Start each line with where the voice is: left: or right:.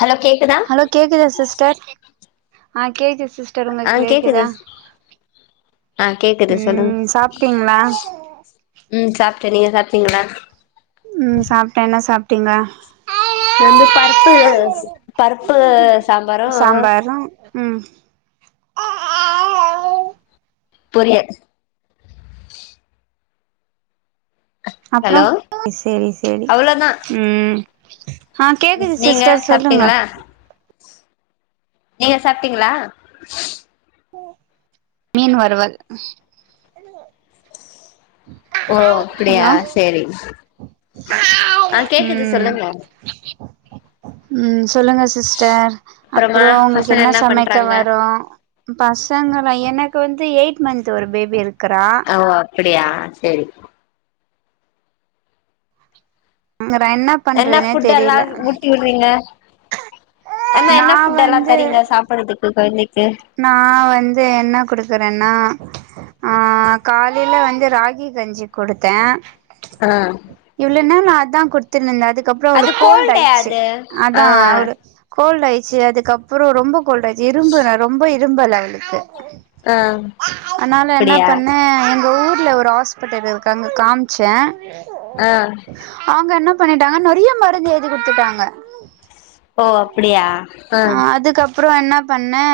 left: hello கேக்குதா
right: hello கேக்குதா sister ஆஹ் கேக்குத்
left: ஆ கேக்குது ஆஹ் கேக்குது சொல்லுங்
right: ம் சாப்ட்டீங்களா
left: உம் சா நீங்க சாப்டீங்களா
right: உம் சாப்டே என்ன சாப்ட் டிங்ளா
left: இங்க வந்து பருப்பு பருப்பு சாம்பாரு
right: சாம்பாரு உம்
left: போரியே
right: அப்ரோ
left: ஹலோ
right: சரி சரி
left: அவ்ளோதா
right: உம் ஆஹ் கேக்குது
left: நீங்க
right: சிஸ்டர் சொல்லுங்க
left: சாப்ட்டீங்களா நீங்க சாப்டிங்ளா
right: மீன் வருவல்
left: ஓ அப்டியா செரி ஆஹ் கேக்குது சொல்லுங்க
right: உம் சொல்லுங்க சிஸ்டர்
left: அப்புறமா
right: அப்ரோ உங்ளுக்கு
left: பசங்க
right: என்ன சமைக்க
left: பண்றாங்க
right: வரு பாஸ் பசங்களா எனக்கு வந்து எயிட் மந்த் ஒரு பேபி இருக் க்கரா
left: ஓ அப்டியா சேரி
right: ங்கற
left: என்ன
right: பண்றதுனே
left: ஃபுட் எல்லா
right: தெரில
left: ஊட்டி விட்றீங்க என்ன
right: நா
left: என்ன ஃபுட் எல்லா
right: வந்து
left: தரிங்க சாப்பிடறதுக்கு கொழந்தைக்
right: நா வந்து என்ன குடுக்குறேன்னா ஆஹ் காலையில வந்து ராகி கஞ்சி குடுத்த
left: ஆ
right: எவ்ளோ நாள் அதா குடுத் தின்ன நடுத் அதுக்கப்றோ
left: அது
right: அவுளுக்கு கோல்டு்
left: கோல்டே
right: ஆயிடுச்சு
left: அது ஆ
right: அதான் அவரு கோல்டு ஆயிடுச்சு அதுக்கப்புறோ ரொம்ப கோல்டு ஆயிடுச்சு இரும்பு நட திரும்பல அவளுக்கு
left: ஆ
right: அதனால என்ன
left: அப்டியா
right: பண்ணே எங்க ஊர்ல ஒரு ஹாஸ்பிட்டல் இருக்கு அங்க காமிச்ச
left: ஆ
right: அவுங்க என்ன பண்ணிட்டாங்க நெறைய மருந்து எழுதி குடுத்துட்டாங்க
left: ஓ அப்டியா ஆ
right: ஆஹ் அதுக்கப் அப்புறோ என்ன பண்ணே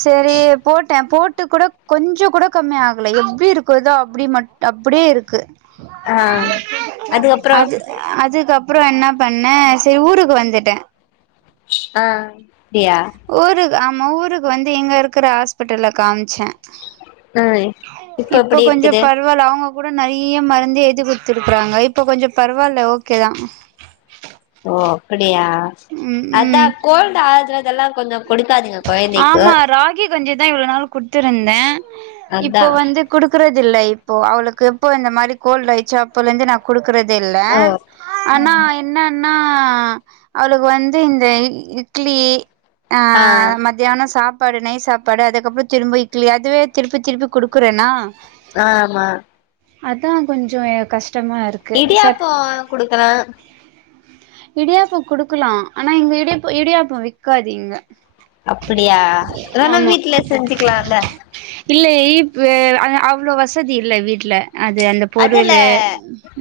right: செரி போட்டே போட் பொட்டு கூட கொஞ்ச கூட கம்மி ஆகல எப்படி இருக்குதோ அப்படி மட் அப்படியே இருக்கு
left: ஆ அதுக்கப்றோ
right: அது அதுக்கப்றோ அப்புறோ என்ன பண்ணே செரி ஊருக்கு வந்துட்டே
left: ஆஹ் அப்டியா
right: நம்ம ஊருக்கு வந்து இங்க இருக்கிற ஹாஸ்பிட்டல காமிச்ச
left: ஆ
right: இப்ப
left: எப்டி
right: கொஞ்சோ
left: இருக்குது
right: பரவாயில்ல அவுங்க கூட நெறைய மருந்து எதி குடுத்துருக்கறாங்க இப்ப கொஞ்ச பரவாயில்ல ஓகே தா
left: ஓ அப் டியா
right: ம்
left: அதா
right: ம்
left: கோல்ட அத இதெல்லா கொஞ்ச கொடுக்காதீங்க
right: ஆமா ராகி கஞ்சிதா இவ்ளோ நாள் குடுத்துருந்த
left: அதா
right: இப்போ வந்து குடுக்குறது துல்ல இப்போ அவளுக்கு எப்போ இந்த மாரி கோல்டு ஆயிடுச்சே அப்போலேந்தே நா குடுக் ருக்கறது இல்ல
left: ஓ
right: ஆனா என்ன ன்னா அவளுக்கு வந்து இந்த இ இட்லி ஆ ம சாப்பாடு நெய் சாப்பாடு அதுக்கப்பற திரும்ப இட்லி அதுவே திருப்பி திருப்பி குடுக்குறேன்னா
left: ஆமா
right: அதா கொஞ்ச எனக் கஷ்
left: இடியாப்பம் குடுக்கலா
right: இடியாப்பம் குடுக்கலா ஆனா இங்க இடிய இடியாப்பம் விக்காது இங்க
left: அப்டியா அதலா
right: ஆமா
left: வீட்டுலே செஞ்சுக்கலாம்ல
right: இல்ல இப் அ அவ்வளோ வசதி இல்ல வீட்ல அது அந்த
left: அதுல
right: பொருளு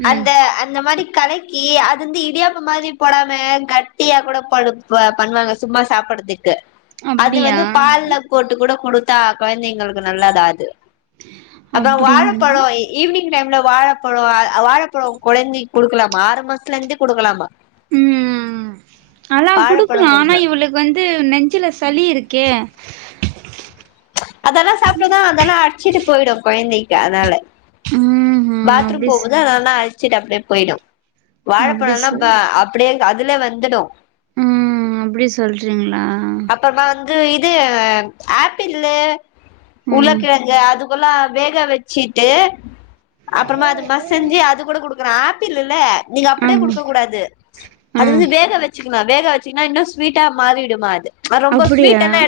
right: ம்
left: அந்த அந்த மாரி கலக்கி அது வந்து இடியாப்ப மாரி போடாம கட்டியா கூட பண் பண்ணுவாங்க சும்மா சாப்படுறதுக்கு அது
right: அப்டியா
left: வந்து பால்ல போட்டு கூட கொடுத்தா குழந்தைகளுக்கு நல்லதா அது அப்பற
right: அப்டியா
left: வாழப்பழம் ஈவினிங் டைம்ல வாழப்பழோ அ வாழப்பழம் குழந்தைக்கு குடுக்கலாமா ஆறு மாசத்துல இருந்தே குடுக்கலாமா
right: ம் அதல்லா
left: வாழப்பழோ
right: குடுக்கலாம் ஆனா
left: குடுங்க
right: இவளுக்கு வந்து நெஞ்சில சளி இருக்கு கே
left: அதெல்லா சாப்பிடுதா அதெல்லா அடிச்சிட்டு போயிடும் கொழந்தைக்கி க்கு அதனால
right: ம் ம்
left: பாத்ரூம்
right: அப்டி
left: போகுது அதனால ச்சிட்டு அப்படியே போயிடும்
right: அப்டி
left: வாழப்பழம்லா
right: சொல்
left: இப்ப அப்டியே அதுல வந்துடும்
right: ம் அப்டி சொல்றீங்களா
left: இது இது ஆப்பிள்லு
right: ம்
left: உருளக்கெழங்கு அது ல்லா வேக வச்சுட்டு அப்புறமா அதை மசஞ்சு அதை கூட கொடு ஆப்பிள் இல்ல நீங்க அப்படியே
right: ஆமா
left: குடுக்க கூடாது
right: ஆ
left: அது வந்து வேக வச்சு வேக வச்சீங்கன்னா இன்னும் ஸ்வீட்டா மாறிடுமா அது ரொம்ப
right: அப்டியா
left: ஸ்வீட் என்ன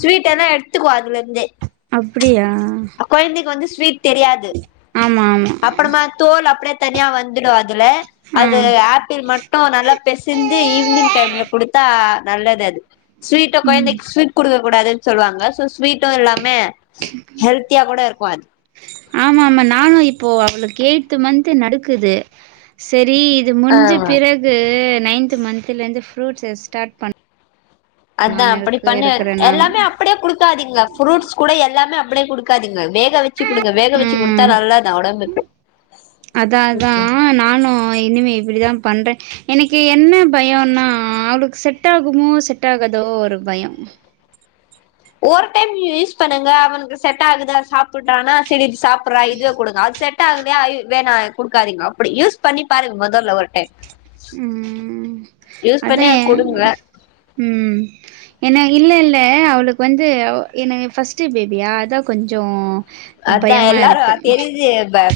left: ஸ்வீட் என்ன [unintelligible]
right: அப்படியா ஆமா ஆமா
left: அப்பறமா தோல் அப் தனியா வந்துரு அது ல அது
right: ம்
left: ஆப்பிள் மட்டும் நல்லா பெசந்து ஈவினிங் டைம்ல கொடுத்தா நல்லது அது ஸ்வீட்
right: ம்
left: குழந்தைக்கு ஸ்வீட் கொடுக்ககூடாது சொல்லுவாங்க சோ ஸ்வீட்டும் எல்லாமே ஹெல்த்தியா கூட இருக்கும் அது
right: ஆம ஆம நானும் இப்போ அவளுக்கு எய்த் மந்த்து நடக்குது சரி டி இது முடிஞ்ச
left: ஆ
right: பிறகு நைன்த் மந்த்தலருந்து ஃப்ரூட்ஸ ஸ்டார்ட் பண்ண
left: அதான்
right: நான்
left: அப்படி
right: இருக்கு
left: பண்ணு
right: இருக்கிறே நானு
left: எல்லாமே அப்படியே குடுக்காதீங்க ஃப்ரூட்ஸ் கூட எல்லாமே அப்படியே கொடுக்காதீங்க வேக வச்சு குடுங்க வேக வச்சு குடுத்தா
right: ம்
left: நல்லா தான் உடம்புக்கு
right: அதா அதா பண்றேன் எனக்கு என்ன பயம்னா அவளுக்கு செட் ஆகுமோ செட் ஆகதோ ஒரு பயம்
left: ஒரு டைம் யூஸ் பண்ணுங்க அவனுக்கு செட் ஆகுதா சாப்படுறானா சரி சாப்படுறா இதுவே கொடுங்க அது செட் ஆகலையா வேணா குடுக்காதங்க அப்படி யூஸ் பண்ணி பாருங்க முதல்ல ஒரு டைம்
right: ம்
left: யூஸ்
right: அத
left: பண்ணி அது குடுங்க
right: ம் ஏன்ன இல்ல இல் இல்லை அவளுக்கு வந்து என ஃபர்ஸ்ட்டு பேபியா அததான் கொஞ்சம்
left: அதான் எல்லாரும் தெரியுது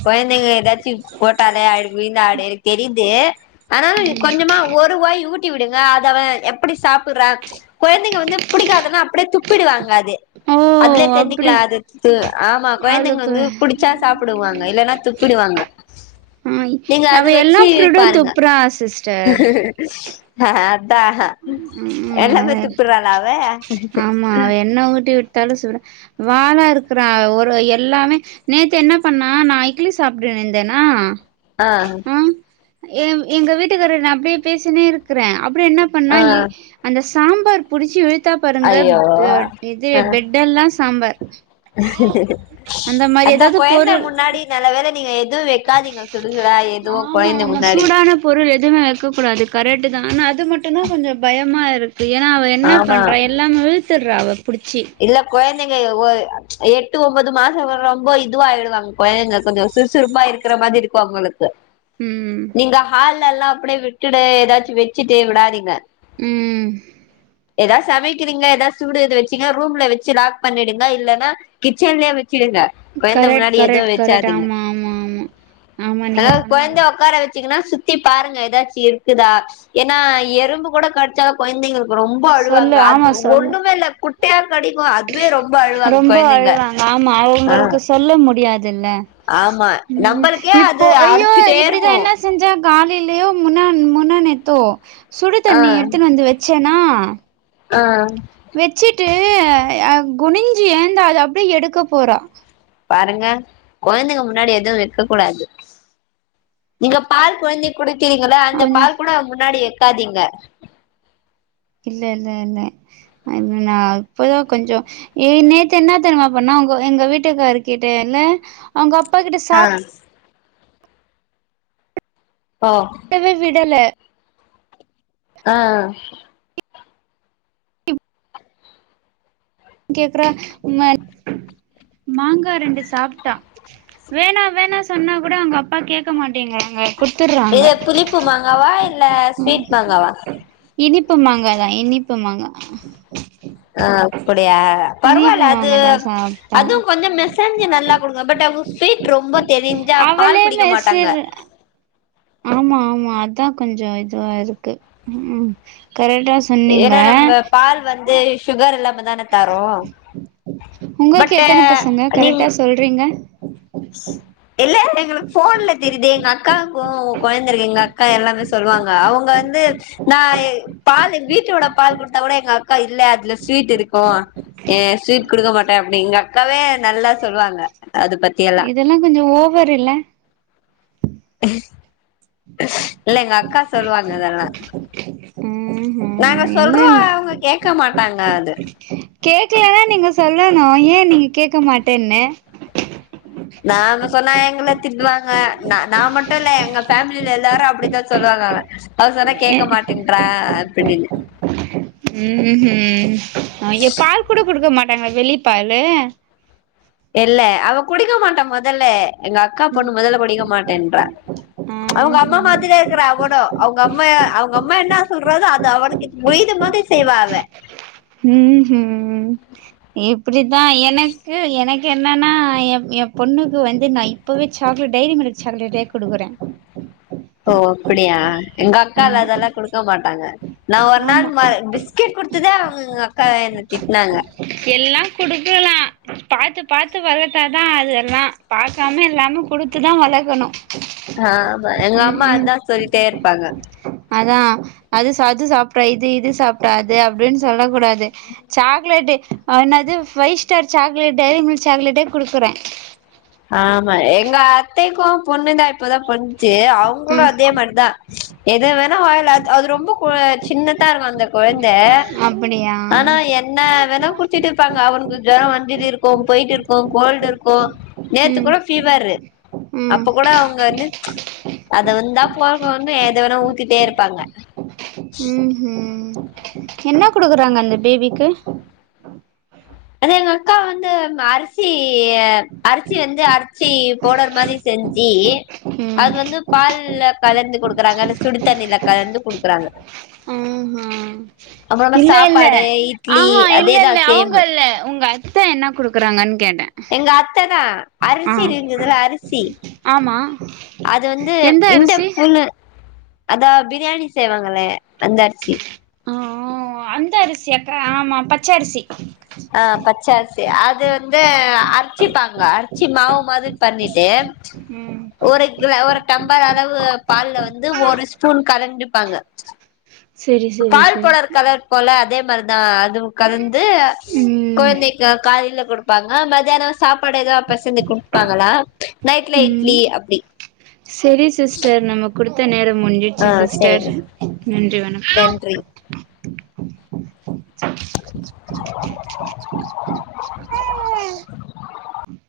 left: குழந்தைங்க ஏதாச்சும் போட்டாலே ஆ விழுநாடு தெரிது ஆனா கொஞ்சமா ஒருவாய் ஊட்டி விடுங்க அத அவன் எப்படி சாப்பிடுறான் குழந்தைங்க வந்து பிடிக்காததுன்னா அப்படியே துப்பிடுவாங்க
right: ஓ
left: அதுலே
right: அப்டி
left: தெரிச்சுக்கலா அது ஆமா குழந்தைங்க
right: அவளுக்கு
left: வந்து புடிச்சா சாப்பிடுவாங்க இல்லைன்னா துப்பிடுவாங்க
right: ம்ய்
left: நீங்க
right: அவ
left: அது
right: எல்லா
left: வச்சு
right: ஃப்ரூடுயு
left: பாருங்க
right: துப்புறா சிஸ்டர்
left: தாஹ
right: ம்
left: எல்லாமே
right: அவ
left: துப்பிர்றாளா அவ
right: ஆமா அவ என்ன ஊட்டி விட்டாலு சுட வாலா இருக்கறா ஒரு எல்லாமே நேத்து என்ன பண்ணா நா இட்லி சாப்பிடுனுந்தேனா
left: அ
right: எவ் எங்க வீட்டுக்கார ந அப்டியே பேசினே இருக்கறே அப்டே என்ன பண்ணா
left: ஆ
right: இ அந்த ஸ் சாம்பார் புடிச்சி வெ த்தா பாருங்க
left: ஐயோ ஆ
right: ப் இது பெட் எல்லா ஸ் சாம்பார் அந்த மாரி
left: அத்தா
right: ஏதாவது
left: கொழந்த
right: பொருள்
left: முன்னாடி நல்ல வேல நீங்க எது வெ
right: ஆமா ஆமா
left: முன்னாடி
right: சூடான பொருள் எதுமே வெக்கக் கூடாது கரெட் தா ஆனா அது மட்டுந்தா கொஞ்சோ பயம் ம்மா இரு ஏனா அவ என்ன
left: ஆமா
right: பண்றா எல்லா மாவுயு த்திர்ரா அவ புடிச்சி
left: இல்ல கொயந் திங்க இய ஒ பச் எட்டு ஒம்போது மாசோ வ ரொம்போ இதுவாயிடுவாங்க கொயங்க கொஞ்சோ சுறுசுறுப்பா இருக்கற மாதி இருக்கூ அவுங்களு த
right: ம்
left: நீங்க ஹால்லல்லா அப்பிடே விட்டுடு எதாச்சு வெச்சுட்டு விடாதீங்க
right: உம்
left: ஏதா சமைக்கிறீங்க ஏதா சுடு இத வெச் சிங்க ரூம்ல வெச்சு லாக் பண்ணிடுங்க இல்லனா கிச்சன்லே வெ சிருங்க கொயந்த
right: கரெக்ட்
left: முன்னாடி எதுவு
right: கரெக்ட் கரெக்ட்
left: வெச்சாதிங்க
right: ஆமா ஆமா ஆமா ஆமா நீங்க
left: எதாவ்
right: சொன்னது
left: கொயந்த ஒக்கார வெ திங்னா சுத்தி பாருங்க எதாச்சு இருக்குதா ஏன்னா எறும்பு கூட கடிச்சாலு கொழந்தைங்களுக் ரொம்போ
right: சொல்லு
left: அழுவாங்க அது
right: ஆமா சொல்லு
left: ஒண்ணுமே இல்ல குட்
right: ரொம்ப
left: கொழந்தைங்க
right: அழுவாங்க ஆமா
left: ஆ
right: அவுங்களுக்கு சொல்ல முடியா தில்ல
left: ஆமா நம்பளுக்கே
right: இப்போ
left: அது
right: ஐயோ
left: அரிச்சுட்டே
right: இப்டிதா
left: இருக்கு
right: என்ன செஞ்செ கா திலயோ முன்னான் முன்னாநேத்தோ சுடு
left: ஆ
right: தண்ணி எடுத்துன் வந்து வெச் ச்சனா
left: ஆ
right: வெச்சிட்டு அ குனிஞ்சி ஏந்து அத அப்டே எடுக்க போறா
left: பாருங்க கொழந்தைங்க முன்னாடி எது வெக்க கூடாது நீங்க பால் கொழந்தை குடுக்குறீங்கள அந்த
right: கொஞ்சோ
left: பால் கூட முன்னாடி‌ வெ க்காதீங்க
right: இல்ல இல்ல இல்ல நா இப்ப தா கொஞ்சோம் ஏ நேத்து என்ன தெரிமா பன்னா அவுங்க எங்க வீட்டுக்காருக்கிட்ட இல்ல அவுங்க அப் ப்பா கிட்ட
left: ஆ
right: சாப்ட்
left: ஓ
right: டவே விடல
left: ஆஹ்
right: கேக்குறா ம மாங்கா ரெண்டு சாப்ட்டா வேணா வேணான்னு சொன்னா கூட அவுங்க அப்பா கேக்க மாடேங்கிறாங்க
left: எது புளிப்பு மாங்காவா இல்ல
right: ம்
left: ஸ்வீட் மாங்காவா
right: இனிப்பு மாங்காதான் இனிப்பு மாங்கா
left: அப்டி யா
right: இனிப்பு
left: பரவால்ல அது
right: மாங்காதா சாப்ட்டா
left: அதும் கொஞ்சோம் மெசெஞ்சு நல்லா கொடுங்க பட் அவளுக்கு ஸ்வீட் ரொம்ப தெரிஞ்சா
right: அவளே
left: பால் குடிக்க மாட்டாங்க
right: மெசுர் ஆமா ஆமா அதான் கொஞ்சம் இதவா இருக்கு உம் கரெக்டா சொன்னீங்க
left: ஏன்னா நம்ம பால் வந்து சுகர் எல்லாம்
right: உங்களுக்கு
left: பட்டு
right: எத்தனை பசங்க
left: நீங்க
right: கரெக்டா சொல்றீங்க
left: அக்காக்கும் உங்க கொழந்தருக்கு எங்க அக்கா எல்லாமே சொல்லுவாங்க அவங்க வந்து நான் பால் வீட்டோட பால் கொடுத்தா கூட எங்க அக்கா இல்ல அதுல ஸ்வீட் இருக்கும் ஸ்வீட் கொடுக்க மாட்டேன் அப்படினு எங்க அக்காவே நல்லா சொல்லுவாங்க அது பத்தி எல்லா
right: இதெல்லாம் கொஞ்சம் ஓ வருல
left: [inaudible] இல்ல எங்க அக்கா சொல்லுவாங்க அதெல்லாம்
right: ம்
left: நாங்க
right: ம் இல்ல
left: சொல்றோம்
right: இல்ல
left: அவுங்க கேட்க மாட்டாங்க அது
right: கேக்கலானா நீங்க சொல்லணும் ஏன் நீங்க கேட்க மாட்டேன்னு
left: நாங்க சொனா எங்க திட்டுவாங்க நா நா மட்டும் இல்ல எங்க ஃபேமி ல எல்லாரும் அப்படிதான் சொல்றங்கானங்க அவ சொன்ன
right: ஏ
left: கேட்க மாட்டேங்கறா அப்டினு
right: உம் உம் இங்க பால் கூட கொடுக்க மாட்டேன் ங்க வெளி பால்லு
left: இல்ல அவ குடிக்க மாட்டான் மொதல்ல எங்க அக்கா
right: ம்
left: பொண்ணு மொதல்ல குடிக்க மாட்டேன்ற அவங்க
right: ஆஹ
left: அம்மா மாதிரியே இருக்கற அவடும் அவுங்க அம்மா அவங்க அம்மா என்ன சொ ல்றாலோ அது அவ புரியுத மாதிரி செய்வா
right: உம் ஹும் இப்டித்தான் எனக்கு எனக் க்கு என்னன்னா என் என் பொண்ணுக்கு வந்து நான் இப்பவே சாக்லேட் டைரி மில்க் சாக்லேட்டே கொடுக்குறேன்
left: ஓ அப்படியா எங்க அக்கால
right: ஆமா
left: அதெல்லாம் குடுக்க மாட்டாங்க ஒரு நாள்
right: ஆமா
left: ம பிஸ்கெட் குடுத்ததே அவங்கங்க அக்கா என்ன திட்டுனாங்க
right: எல்லா குடுக்கலா பாத்து பாத்து வளத்தாதான் அது எல்லாம் பாக்காம எல்லாமே குடுத்துதான் வளக்கணும்
left: ஆ ஆமா எங்க அம்மா அதான் சொல்லிட்டே இருப்பாங்க
right: அதான் அது சாத்து சாப் அப்பறம் இது இது சாப்பிடாது அப்படின்னு சொல்லக்கூடாது சாக்லேடு அவனாவது Five Star chocolate Dairy Milk சாக்லேட்டே குடுக்குறேன்
left: ஆமா எங்க அத்தைக்கும் பொண்ணு தான் இப்பதான் பண்ணுச்சு அவங்களும்
right: ம்
left: அதே மாதிரிதான் எது வேணா வில் அ அது ரொம்ப சின்னதா இருக்கும் அந்த கொழந்தை
right: அப்டியா
left: ஆனா என்ன வேன குடிச்சட்டு இருப்பாங்க அவனுக்கு ஜோரம் வண்டிட்டு இருக்கோம் போயிட்டு இருக்கோம் கோல்டு இருக்கும் நேத்து
right: ம்
left: கூட ஃபீவர்
right: ம்
left: அப்போ கூட அவங்க வந்து அது வந்தா போற வந்து ஏத வேண ஊத்திட்டே இருப்பாங்க
right: உம் ஹும் என்ன குடுக்குறாங்க அந்த பேபிக்கு
left: அது எங்க அக்கா வந்து அரிசி அரிசி வந்து அரிச்சி போடற மாதிரி செஞ்சு
right: ம்
left: அது வந்து பால்ல கலந்து குடுக்குறாங்க அந்த சுடி தண்ணியில கலந்து குடுக்குறாங்க
right: உம்ஹ
left: அப்புறமா
right: இல்ல இல்ல
left: சாப்பாடு இட்லி
right: ஆஹஹா இல்ல
left: அதேதா
right: இல்ல
left: சேம்
right: அவங்கல்ல உங்க அத்த என்ன குடுக்குறாங்கன்னு கேட்டே
left: எங்க அத்ததான்
right: ஆ
left: அரிசி இருக்குதுல அரிசி
right: ஆமா
left: அது வந்து
right: எந்த
left: இந்த
right: அரிசி
left: புண்ணு அதா பிரியாணி செய்வாங்களே அந்த அரிசி
right: ஆஹ் அந்த அரிசியாக்கா ஆமா பச்ச அரிசி
left: ஆஹ் பச்சரிசி அது வந்து அரிச்சிப்பாங்க அரிச்சி மாவு மாவு பண்ணிட்டு
right: ம்
left: ஒரு க ஒரு டம்ளர் அளவு பால்ல வந்து ஒரு ஸ்பூன் கலஞ்சு பாங்க
right: செரி செரி
left: பால்
right: செரி
left: போட இருக்கத போல அதே வருதான் அது கலந்து
right: ம்
left: கொழந்தைக்கு காலில கொடுப் ப்பாங்கா மதியானம் சாப்பாடு ஏதோ பசந்து குடுப்பாங்களா நைட்ல
right: ம்
left: இட்லி அப்டி
right: செரி சிஸ்டர் நம்மக்குடு தநேரோ
left: ஆ
right: முடிஞ்சிட்ச்சு சிஸ்டர்
left: சரிங்க
right: நன்றி வ
left: நன்றி
right: [inaudible]
left: [unintelligible]